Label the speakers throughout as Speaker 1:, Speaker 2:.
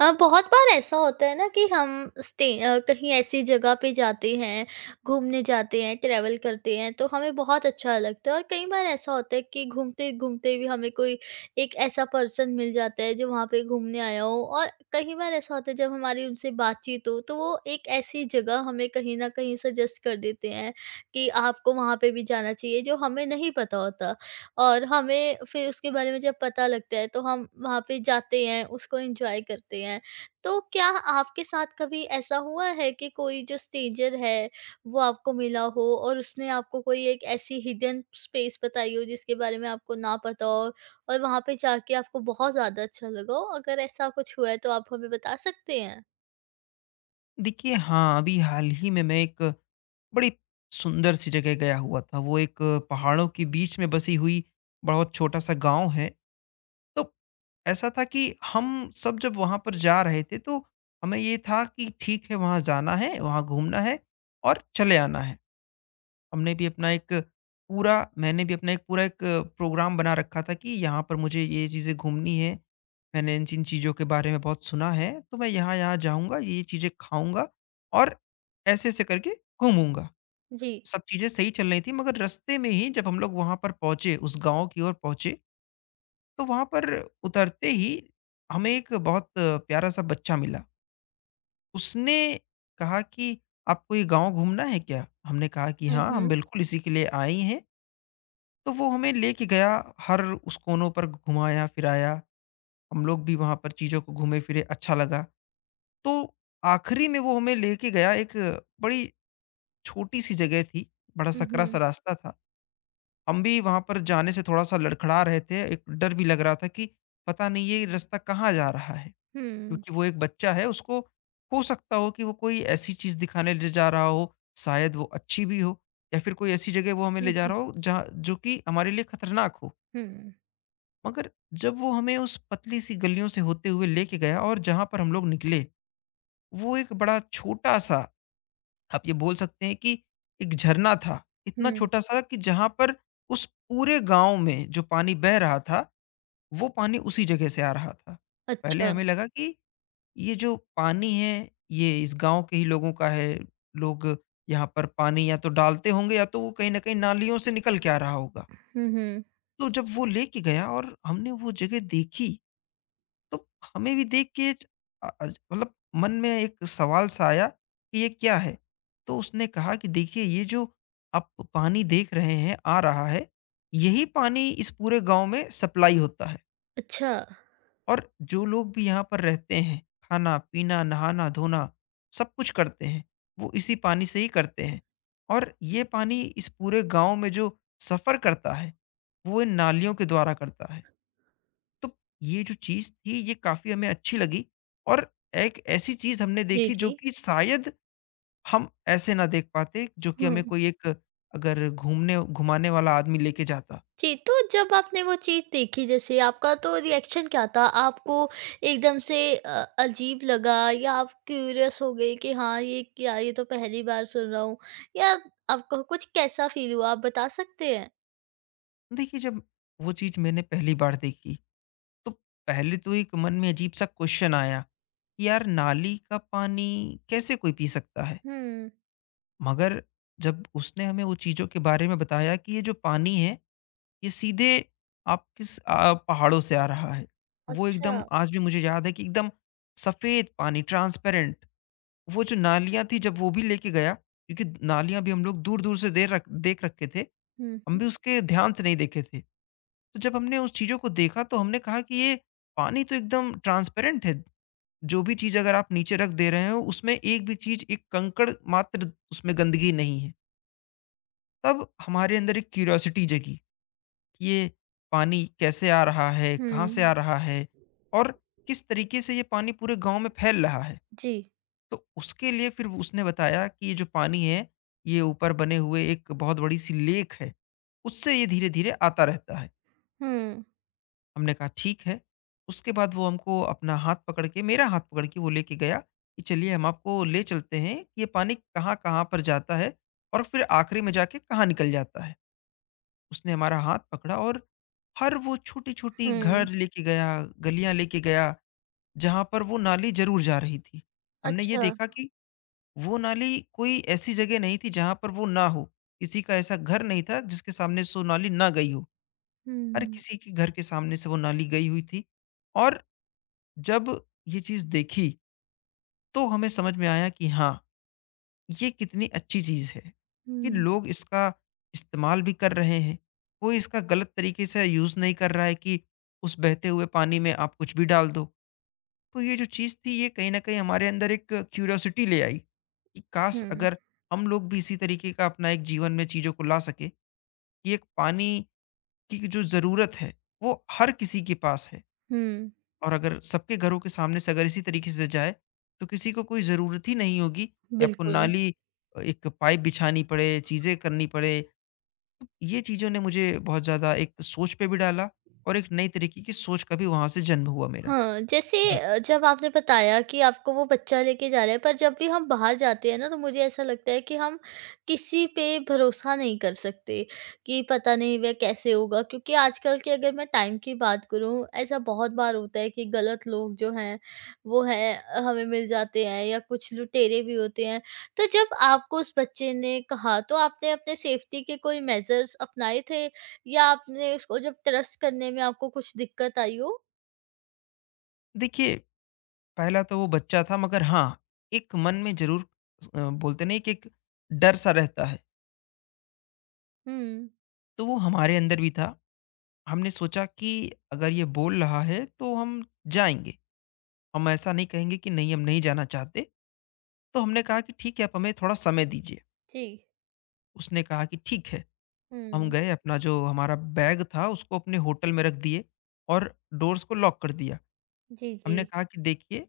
Speaker 1: बहुत बार ऐसा होता है ना कि हम कहीं ऐसी जगह पे जाते हैं, घूमने जाते हैं, ट्रैवल करते हैं तो हमें बहुत अच्छा लगता है और कई बार ऐसा होता है कि घूमते-घूमते भी हमें कोई एक ऐसा पर्सन मिल जाता है जो वहाँ पे घूमने आया हो और कई बार ऐसा होता है जब हमारी उनसे बातचीत हो तो वो एक ऐसी जगह हमें कहीं न कहीं सजेस्ट कर देते हैं कि आपको वहाँ पे भी जाना चाहिए जो हमें नहीं पता होता। और हमें फिर उसके बारे में जब पता लगता है तो हम वहाँ पे जाते हैं, उसको एन्जॉय करते हैं। तो क्या आपके साथ कभी ऐसा हुआ है कि कोई जो स्ट्रेंजर है, वो आपको मिला हो और उसने आपको कोई एक ऐसी हिडन स्पेस बताई हो जिसके बारे में आपको ना पता हो और वहाँ पे जाके आपको बहुत ज़्यादा अच्छा लगा हो? अगर ऐसा कुछ हुआ है तो आप हमें बता सकते हैं?
Speaker 2: देखिए हाँ, अभी हाल ही में मैं एक बड़ी सुंदर सी जगह गया हुआ था। वो एक पहाड़ों के बीच में बसी हुई बहुत छोटा-सा गाँव है। तो ऐसा था कि हम सब जब वहाँ पर जा रहे थे तो हमें ये था कि ठीक है वहाँ जाना है, वहाँ घूमना है और चले आना है। हमने भी अपना एक पूरा मैंने भी अपना एक पूरा एक प्रोग्राम बना रखा था कि यहाँ पर मुझे ये चीज़ें घूमनी है। मैंने इन जिन चीज़ों के बारे में बहुत सुना है, तो मैं यहाँ-यहाँ जाऊँगा, ये चीज़ें खाऊँगा और ऐसे-ऐसे करके घूमूँगा।
Speaker 1: जी।
Speaker 2: सब चीज़ें सही चल रही थी, मगर रास्ते में ही जब हम लोग वहाँ पर पहुँचे, उस गाँव की ओर पहुँचे, तो वहाँ पर उतरते ही हमें एक बहुत प्यारा-सा बच्चा मिला। उसने कहा कि, "आपको ये गाँव घूमना है क्या?" हमने कहा कि,
Speaker 1: हुँ,
Speaker 2: "हाँ, हम
Speaker 1: हुँ।
Speaker 2: बिल्कुल इसी के लिए आए हैं।" तो वो हमें लेके गया, हर उस कोनों पर घुमाया फिराया। हम लोग भी वहाँ पर चीज़ों को घूमे फिरे, अच्छा लगा। तो आखिरी में वो हमें लेके गया एक बड़ी छोटी सी जगह थी, बड़ा
Speaker 1: हुँ,
Speaker 2: सकरा सा
Speaker 1: हुँ।
Speaker 2: रास्ता था। हम भी वहाँ पर जाने से थोड़ा सा लड़खड़ा रहे थे, एक डर भी लग रहा था कि पता नहीं ये रास्ता कहाँ जा रहा है।
Speaker 1: हुँ।
Speaker 2: क्योंकि वो एक बच्चा है, उसको हो सकता हो कि वो कोई ऐसी चीज़ दिखाने ले जा रहा हो, शायद वो अच्छी भी हो, या फिर कोई ऐसी जगह वो हमें ले
Speaker 1: हुँ,
Speaker 2: जा
Speaker 1: हुँ,
Speaker 2: रहा हो जहाँ जो कि हमारे लिए खतरनाक हो।
Speaker 1: हुँ,
Speaker 2: मगर जब वो हमें उस पतली सी गलियों से होते हुए लेके गया और जहां पर हम लोग निकले, वो एक बड़ा छोटा सा, आप ये बोल सकते हैं कि एक झरना था। इतना
Speaker 1: हुँ।
Speaker 2: छोटा सा कि जहां पर उस पूरे गांव में जो पानी बह रहा था, वो पानी उसी जगह से आ रहा था। पहले
Speaker 1: अच्छा।
Speaker 2: हमें लगा कि ये जो पानी है, ये इस गांव के ही लोगों का है। लोग यहाँ पर पानी या तो डालते होंगे या तो वो कहीं ना कहीं नालियों से निकल के आ रहा होगा।
Speaker 1: हुँ, हुँ।
Speaker 2: तो जब वो लेके गया और हमने वो जगह देखी, तो हमें भी देख के अ- अ- मतलब मन में एक सवाल सा आया कि ये क्या है। तो उसने कहा कि देखिए, ये जो आप पानी देख रहे हैं आ रहा है, यही पानी इस पूरे गांव में सप्लाई होता है।
Speaker 1: अच्छा।
Speaker 2: और जो लोग भी यहाँ पर रहते हैं, खाना पीना नहाना धोना सब कुछ करते हैं, वो इसी पानी से ही करते हैं। और ये पानी इस पूरे गांव में जो सफ़र करता है, वो इन नालियों के द्वारा करता है। तो ये जो चीज़ थी, ये काफ़ी हमें अच्छी लगी। और एक ऐसी चीज़ हमने
Speaker 1: जी,
Speaker 2: देखी जो
Speaker 1: जी।
Speaker 2: कि शायद हम ऐसे ना देख पाते जो कि
Speaker 1: हुँ।
Speaker 2: हमें कोई एक अगर घूमने घुमाने वाला आदमी लेके जाता।
Speaker 1: जी, तो जब आपने वो चीज़ देखी जैसे आपका तो रिएक्शन क्या था? आपको एकदम से अजीब लगा या आप क्यूरियस हो गए कि हाँ, ये क्या ये तो पहली बार सुन रहा हूँ या आपको कुछ कैसा फ़ील हुआ आप बता सकते हैं?
Speaker 2: देखिए, जब वो चीज़ मैंने पहली बार देखी, तो पहले तो एक मन में अजीब सा क्वेश्चन आया, कि यार नाली का पानी कैसे कोई पी सकता है?
Speaker 1: हुँ,
Speaker 2: मगर जब उसने हमें वो चीज़ों के बारे में बताया कि ये जो पानी है, ये सीधे आप किस पहाड़ों से आ रहा है। वो
Speaker 1: अच्छा।
Speaker 2: एकदम आज भी मुझे याद है कि एकदम सफ़ेद पानी ट्रांसपेरेंट, वो जो नालियाँ थी, जब वो भी लेके गया। क्योंकि नालियाँ भी हम लोग दूर-दूर से देर रख देख रखे थे।
Speaker 1: हुँ,
Speaker 2: हम भी
Speaker 1: हुँ।
Speaker 2: उसके ध्यान से नहीं देखे थे। तो जब हमने उस चीज़ों को देखा तो हमने कहा कि ये पानी तो एकदम ट्रांसपेरेंट है। जो भी चीज़ अगर आप नीचे रख दे रहे हो, उसमें एक भी चीज़, एक कंकड़ मात्र उसमें गंदगी नहीं है। तब हमारे अंदर एक क्यूरियोसिटी जगी। ये पानी कैसे आ रहा है, कहाँ से आ
Speaker 1: हुँ,
Speaker 2: रहा है और किस तरीके से ये पानी पूरे गाँव में फैल रहा है।
Speaker 1: जी।
Speaker 2: तो उसके लिए फिर उसने बताया कि ये जो पानी है, ये ऊपर बने हुए एक बहुत बड़ी-सी लेक है, उससे ये धीरे-धीरे आता रहता है।
Speaker 1: हुँ,
Speaker 2: हमने कहा ठीक है, उसके बाद वो हमको अपना हाथ पकड़ के मेरा हाथ पकड़ के वो लेके गया कि चलिए हम आपको ले चलते हैं, कि ये पानी कहाँ-कहाँ पर जाता है और फिर आखिरी में जाके कहाँ निकल जाता है। उसने हमारा हाथ पकड़ा और हर वो छोटी-छोटी
Speaker 1: हुँ।
Speaker 2: घर लेके गया, गलियाँ लेके गया, जहाँ पर वो नाली ज़रूर जा रही थी। हमने ये
Speaker 1: अच्छा।
Speaker 2: देखा कि वो नाली कोई ऐसी जगह नहीं थी जहाँ पर वो ना हो। किसी का ऐसा घर नहीं था जिसके सामने से वो नाली ना गई हो। हर
Speaker 1: हुँ,
Speaker 2: किसी के घर के सामने से वो नाली गई हुई थी। और जब ये चीज़ देखी, तो हमें समझ में आया कि हाँ, ये कितनी अच्छी चीज़ है कि
Speaker 1: हुँ,
Speaker 2: लोग इसका इस्तेमाल भी कर रहे हैं। कोई इसका गलत तरीके से यूज़ नहीं कर रहा है कि उस बहते हुए पानी में आप कुछ भी डाल दो। तो ये जो चीज़ थी, ये कहीं न कहीं हमारे अंदर एक क्यूरियोसिटी ले आई कि काश
Speaker 1: हुँ,
Speaker 2: अगर हम लोग भी इसी तरीके का अपना एक जीवन में चीज़ों को ला सकें कि एक पानी की जो ज़रूरत है, वो हर किसी के पास है।
Speaker 1: हुँ,
Speaker 2: और अगर सबके घरों के सामने से अगर इसी तरीके से जाए, तो किसी को कोई ज़रूरत ही नहीं होगी कि आपको
Speaker 1: बिल्कुल।
Speaker 2: नाली एक पाइप बिछानी पड़े, चीज़ें करनी पड़े। तो ये चीज़ों ने मुझे बहुत ज़्यादा एक सोच पे भी डाला और एक नई तरीके की सोच का भी वहाँ से जन्म हुआ मेरा।
Speaker 1: हाँ, जैसे
Speaker 2: जी।
Speaker 1: जब आपने बताया कि आपको वो बच्चा लेके जा रहा है, पर जब भी हम बाहर जाते हैं ना, तो मुझे ऐसा लगता है कि हम किसी पे भरोसा नहीं कर सकते, कि पता नहीं वह कैसे होगा। क्योंकि आजकल के अगर मैं टाइम की बात करूँ, ऐसा बहुत बार होता है कि गलत लोग जो हैं, वो हमें मिल जाते हैं या कुछ लुटेरे भी होते हैं। तो जब आपको उस बच्चे ने कहा, तो आपने अपने सेफ्टी के कोई मेजर्स अपनाए थे या आपने उसको जब ट्रस्ट करने में आपको कुछ दिक्कत आई हो?
Speaker 2: देखिए, पहला तो वो बच्चा था मगर हाँ, एक मन में ज़रूर बोलते नहीं कि एक डर सा रहता है,
Speaker 1: हुँ।
Speaker 2: तो वो हमारे अंदर भी था। हमने सोचा कि अगर ये बोल रहा है, तो हम जाएँगे। हम ऐसा नहीं कहेंगे कि नहीं हम नहीं जाना चाहते। तो हमने कहा कि ठीक है आप हमें थोड़ा समय दीजिए।
Speaker 1: जी।
Speaker 2: उसने कहा कि ठीक है। हम
Speaker 1: हुँ।
Speaker 2: गए अपना जो हमारा बैग था, उसको अपने होटल में रख दिए और डोर्स को लॉक कर दिया।
Speaker 1: जी, जी।
Speaker 2: हमने कहा कि देखिए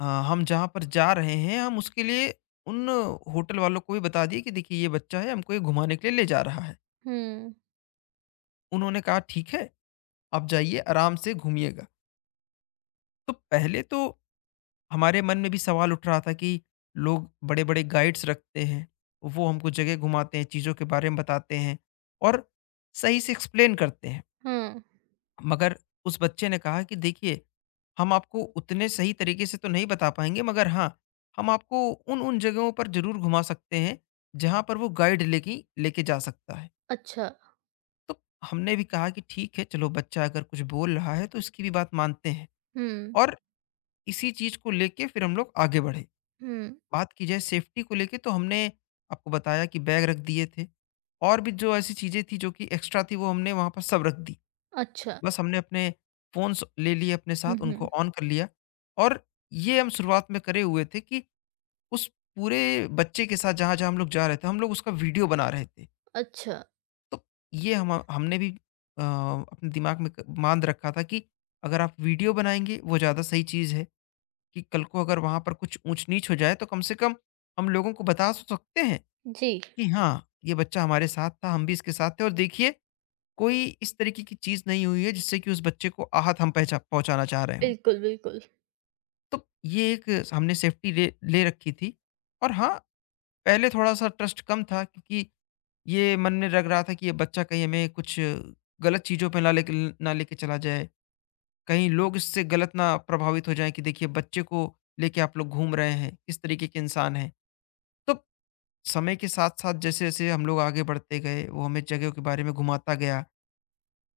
Speaker 2: हम जहाँ पर जा रहे हैं, हम उसके लिए उन होटल वालों को भी बता दिए कि देखिए ये बच्चा है हमको ये घुमाने के लिए ले जा रहा है।
Speaker 1: हुँ।
Speaker 2: उन्होंने कहा ठीक है, आप जाइए आराम से घूमिएगा। तो पहले तो हमारे मन में भी सवाल उठ रहा था कि लोग बड़े-बड़े गाइड्स रखते हैं, वो हमको जगह घुमाते हैं, चीज़ों के बारे में बताते हैं और सही से एक्सप्लेन करते हैं।
Speaker 1: हाँ।
Speaker 2: मगर उस बच्चे ने कहा कि देखिए, हम आपको उतने सही तरीके से तो नहीं बता पाएँगे मगर हाँ, हम आपको उन-उन जगहों पर ज़रूर घुमा सकते हैं, जहाँ पर वो गाइड लेके लेके जा सकता है।
Speaker 1: अच्छा।
Speaker 2: तो हमने भी कहा कि ठीक है, चलो बच्चा अगर कुछ बोल रहा है तो इसकी भी बात मानते हैं
Speaker 1: हुँ,
Speaker 2: और इसी चीज़ को लेके फिर हम लोग आगे बढ़े।
Speaker 1: हुँ।
Speaker 2: बात की जाए सेफ्टी को लेके, तो हमने आपको बताया कि बैग रख दिए थे और भी जो ऐसी चीज़ें थी जो कि एक्स्ट्रा थी, वो हमने वहाँ पर सब रख दी।
Speaker 1: अच्छा।
Speaker 2: बस हमने अपने फ़ोन्स ले लिए अपने
Speaker 1: हुँ,
Speaker 2: साथ, उनको
Speaker 1: हुँ।
Speaker 2: ऑन कर लिया। और ये हम शुरुआत में करे हुए थे कि उस पूरे बच्चे के साथ जहाँ-जहाँ हम लोग जा रहे थे, हम लोग उसका वीडियो बना रहे थे।
Speaker 1: अच्छा।
Speaker 2: तो ये हम हमने भी अपने दिमाग में क बाँध रखा था कि अगर आप वीडियो बनाएँगे वो ज़्यादा सही चीज़ है कि कल को अगर वहाँ पर कुछ ऊँच-नीच हो जाए तो कम से कम हम लोगों को बता तो सकते हैं।
Speaker 1: जी।
Speaker 2: कि हाँ, ये बच्चा हमारे साथ था, हम भी इसके साथ थे और देखिए कोई इस तरीके की चीज़ नहीं हुई है जिससे कि उस बच्चे को आहत हम पहचा पहुँचाना चाह रहे हों।
Speaker 1: बिल्कुल, बिल्कुल।
Speaker 2: तो ये एक हमने सेफ्टी ले ले रखी थी और हाँ, पहले थोड़ा-सा ट्रस्ट कम था क्योंकि ये मन में लग रहा था कि ये बच्चा कहीं हमें कुछ गलत चीज़ों पे ना लेके चला जाए। कहीं लोग इससे गलत ना प्रभावित हो जाएँ कि देखिए बच्चे को लेके आप लोग घूम रहे हैं, इस तरीके के इंसान हैं। तो समय के साथ-साथ जैसे-जैसे हम लोग आगे बढ़ते गए, वो हमें जगहों के बारे में घुमाता गया,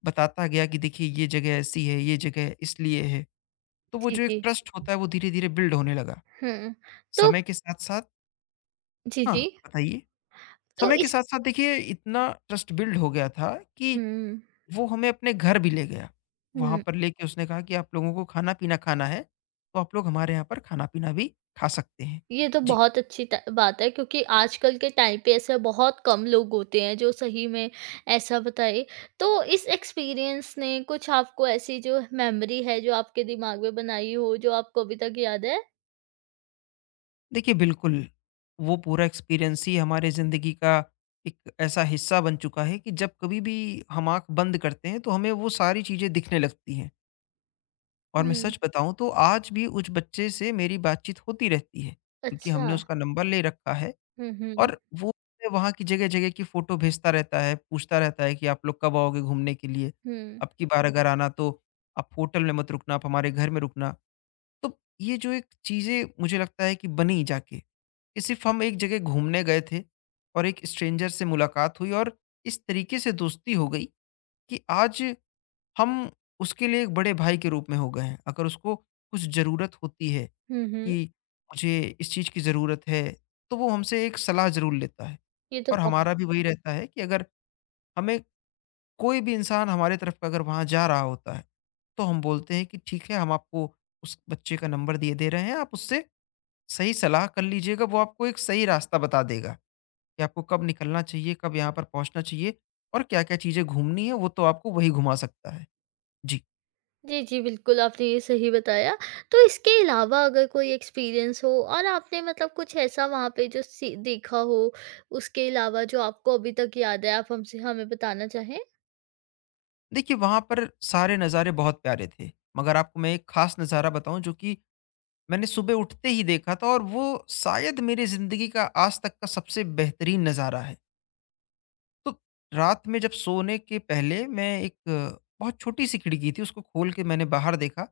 Speaker 2: बताता गया कि देखिए ये जगह ऐसी है, ये जगह इसलिए है। तो वो
Speaker 1: जी,
Speaker 2: जो एक
Speaker 1: जी।
Speaker 2: ट्रस्ट होता है वो धीरे-धीरे बिल्ड होने लगा।
Speaker 1: हुँ। तो
Speaker 2: समय के साथ-साथ
Speaker 1: जी,
Speaker 2: हाँ,
Speaker 1: जी।
Speaker 2: बताइए?
Speaker 1: तो
Speaker 2: समय के
Speaker 1: इस
Speaker 2: साथ-साथ देखिए इतना ट्रस्ट बिल्ड हो गया था कि
Speaker 1: हुँ,
Speaker 2: वो हमें अपने घर भी ले गया। वहाँ
Speaker 1: हुँ।
Speaker 2: पर लेके उसने कहा कि आप लोगों को खाना-पीना खाना है, तो आप लोग हमारे यहाँ पर खाना-पीना भी खा सकते हैं।
Speaker 1: ये तो
Speaker 2: जी।
Speaker 1: बहुत अच्छी त बात है क्योंकि आजकल के टाइम पे ऐसे बहुत कम लोग होते हैं जो सही में ऐसा बताएँ। तो इस एक्सपीरियंस ने कुछ आपको ऐसी जो मेमोरी है जो आपके दिमाग में बनाई हो, जो आपको अभी तक याद है?
Speaker 2: देखिए बिल्कुल, वो पूरा एक्सपीरियंस ही हमारे ज़िंदगी का एक ऐसा हिस्सा बन चुका है कि जब कभी भी हम आँख बंद करते हैं तो हमें वो सारी चीज़ें दिखने लगती हैं। और मैं
Speaker 1: हुँ।
Speaker 2: सच बताऊँ तो आज भी उस बच्चे से मेरी बातचीत होती रहती है, क्योंकि
Speaker 1: अच्छा।
Speaker 2: हमने उसका नंबर ले रखा है
Speaker 1: हुँ, हुँ।
Speaker 2: और वो मुझे वहाँ की जगह-जगह की फ़ोटो भेजता रहता है, पूछता रहता है कि आप लोग कब आओगे घूमने के लिए?
Speaker 1: हुँ।
Speaker 2: अब की बार अगर आना तो आप होटल में मत रुकना, आप हमारे घर में रुकना। तो ये जो एक चीज़ें मुझे लगता है कि बनी जाके, कि सिर्फ़ हम एक जगह घूमने गए थे और एक स्ट्रेंजर से मुलाकात हुई और इस तरीके से दोस्ती हो गई कि आज हम उसके लिए एक बड़े भाई के रूप में हो गए हैं। अगर उसको कुछ ज़रूरत होती है
Speaker 1: हुँ, हुँ।
Speaker 2: कि मुझे इस चीज़ की ज़रूरत है, तो वो हमसे एक सलाह ज़रूर लेता है
Speaker 1: ये तो
Speaker 2: और
Speaker 1: बहुत
Speaker 2: हमारा भी वही रहता है कि अगर हमें कोई भी इंसान हमारे तरफ का अगर वहाँ जा रहा होता है, तो हम बोलते हैं कि ठीक है, हम आपको उस बच्चे का नंबर दिए दे रहे हैं, आप उससे सही सलाह कर लीजिएगा, वो आपको एक सही रास्ता बता देगा कि आपको कब निकलना चाहिए, कब यहाँ पर पहुँचना चाहिए और क्या-क्या चीज़ें घूमनी है, वो तो आपको वही घुमा सकता है। जी।
Speaker 1: जी, जी, बिल्कुल आपने ये सही बताया। तो इसके अलावा अगर कोई एक्सपीरियंस हो और आपने मतलब कुछ ऐसा वहाँ पे जो सी देखा हो, उसके अलावा जो आपको अभी तक याद है, आप हमसे हमें बताना चाहें?
Speaker 2: देखिए, वहाँ पर सारे नज़ारे बहुत प्यारे थे, मगर आपको मैं एक ख़ास नज़ारा बताऊँ जो कि मैंने सुबह उठते ही देखा था और वो शायद मेरी ज़िंदगी का आज तक का सबसे बेहतरीन नज़ारा है। तो रात में जब सोने के पहले मैं बहुत छोटी-सी खिड़की थी, उसको खोल के मैंने बाहर देखा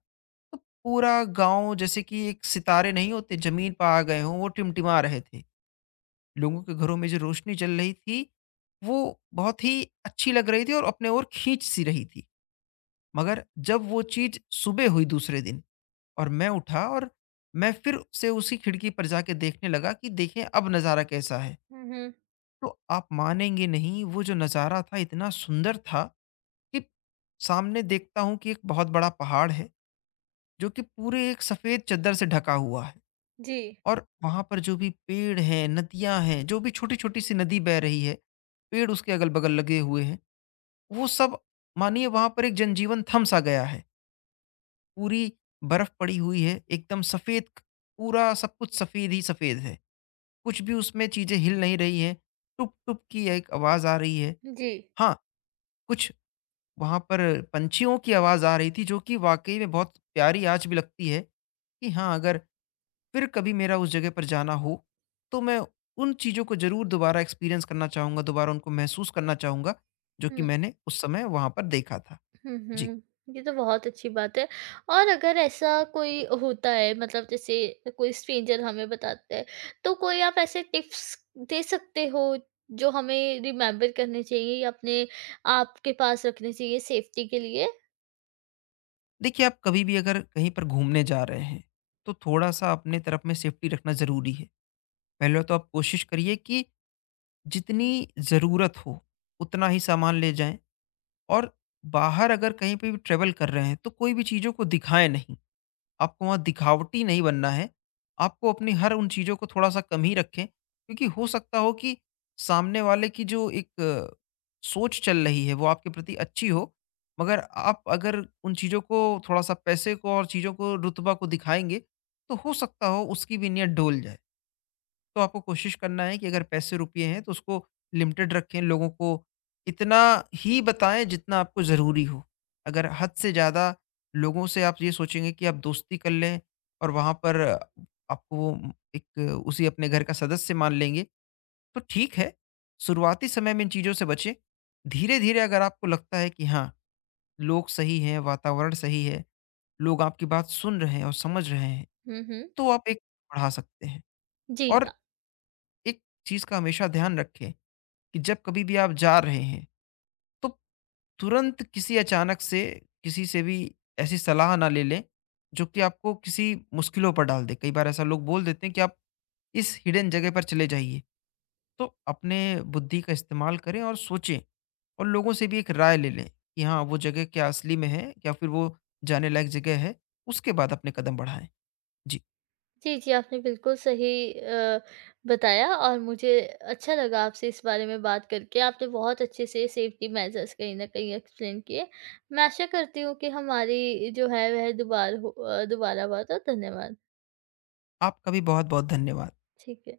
Speaker 2: तो पूरा गांव जैसे कि एक सितारे नहीं होते जमीन पर आ गए हों, वो टिमटिमा रहे थे। लोगों के घरों में जो रोशनी चल रही थी वो बहुत ही अच्छी लग रही थी और अपने ओर खींच सी रही थी। मगर जब वो चीज सुबह हुई दूसरे दिन और मैं उठा और मैं फिर से उसी खिड़की पर जाके देखने लगा कि देखें अब नज़ारा कैसा है,
Speaker 1: हुँ, हुँ।
Speaker 2: तो आप मानेंगे नहीं, वो जो नज़ारा था इतना सुंदर था कि सामने देखता हूँ कि एक बहुत बड़ा पहाड़ है जो कि पूरे एक सफ़ेद चद्दर से ढका हुआ है
Speaker 1: जी,
Speaker 2: और वहाँ पर जो भी पेड़ हैं, नदियाँ हैं, जो भी छोटी-छोटी सी नदी बह रही है, पेड़ उसके अगल-बगल लगे हुए हैं, वो सब, मानिए वहाँ पर एक जनजीवन थम-सा गया है। पूरी बर्फ पड़ी हुई है, एकदम सफ़ेद क पूरा सब कुछ सफ़ेद ही सफ़ेद है। कुछ भी उसमें चीज़ें हिल नहीं रही हैं, टुप-टुप की एक आवाज़ आ रही है।
Speaker 1: जी।
Speaker 2: हाँ, कुछ वहाँ पर पंछियों की आवाज़ आ रही थी जो कि वाक़ई में बहुत प्यारी आज भी लगती है कि हाँ, अगर फिर कभी मेरा उस जगह पर जाना हो, तो मैं उन चीज़ों को ज़रूर दोबारा एक्सपीरियंस करना चाहूँगा, दोबारा उनको महसूस करना चाहूँगा, जो कि
Speaker 1: हुँ।
Speaker 2: मैंने उस समय वहाँ पर देखा था।
Speaker 1: हुँ,
Speaker 2: जी।
Speaker 1: हुँ। ये तो बहुत अच्छी बात है और अगर ऐसा कोई होता है मतलब जैसे कोई स्ट्रेंजर हमें बताता है, तो कोई आप ऐसे टिप्स दे सकते हो जो हमें रिमेंबर करने चाहिए या अपने आप के पास रखने चाहिए सेफ्टी के लिए?
Speaker 2: देखिए, आप कभी भी अगर कहीं पर घूमने जा रहे हैं, तो थोड़ा-सा अपने तरफ में सेफ्टी रखना ज़रूरी है। पहले तो आप कोशिश करिए कि जितनी ज़रूरत हो, उतना ही सामान ले जाएँ और बाहर अगर कहीं पे भी ट्रैवल कर रहे हैं, तो कोई भी चीज़ों को दिखाएँ नहीं। आपको वहाँ दिखावटी नहीं बनना है। आपको अपनी हर उन चीज़ों को थोड़ा-सा कम ही रखें, क्योंकि हो सकता हो कि सामने वाले की जो सोच चल रही है, वो आपके प्रति अच्छी हो, मगर आप अगर उन चीज़ों को थोड़ा-सा पैसे को और चीज़ों को, रुतबा को दिखाएँगे, तो हो सकता हो उसकी भी नीयत डोल जाए। तो आपको कोशिश करना है कि अगर पैसे रुपये हैं तो उसको लिमिटेड रखें, लोगों को इतना ही बताएं जितना आपको ज़रूरी हो। अगर हद से ज़्यादा लोगों से आप ये सोचेंगे कि आप दोस्ती कर लें और वहाँ पर आपको वो एक उसी अपने घर का सदस्य मान लेंगे, तो ठीक है, शुरुआती समय में इन चीज़ों से बचें। धीरे-धीरे अगर आपको लगता है कि हाँ, लोग सही हैं, वातावरण सही है, लोग आपकी बात सुन रहे हैं और समझ रहे हैं,
Speaker 1: हुँ, हुँ।
Speaker 2: तो आप एक बढ़ा सकते हैं।
Speaker 1: जी।
Speaker 2: और एक चीज़ का हमेशा ध्यान रखें कि जब कभी भी आप जा रहे हैं तो तुरंत किसी अचानक से किसी से भी ऐसी सलाह ना ले लें जो कि आपको किसी मुश्किलों पर डाल दे। कई बार ऐसा लोग बोल देते हैं कि आप इस हिडन जगह पर चले जाइए, तो अपने बुद्धि का इस्तेमाल करें और सोचें और लोगों से भी एक राय ले लें कि हाँ, वो जगह क्या असली में है या फिर वो जाने लायक जगह है, उसके बाद अपने कदम बढ़ाएं। जी।
Speaker 1: जी, जी, आपने बिल्कुल सही बताया और मुझे अच्छा लगा आपसे इस बारे में बात करके। आपने बहुत अच्छे से सेफ्टी मेजर्स कहीं न कहीं एक्सप्लेन किए। मैं आशा करती हूँ कि हमारी जो है वह दोबारा बात हो। धन्यवाद।
Speaker 2: आपका भी बहुत बहुत धन्यवाद।
Speaker 1: ठीक है।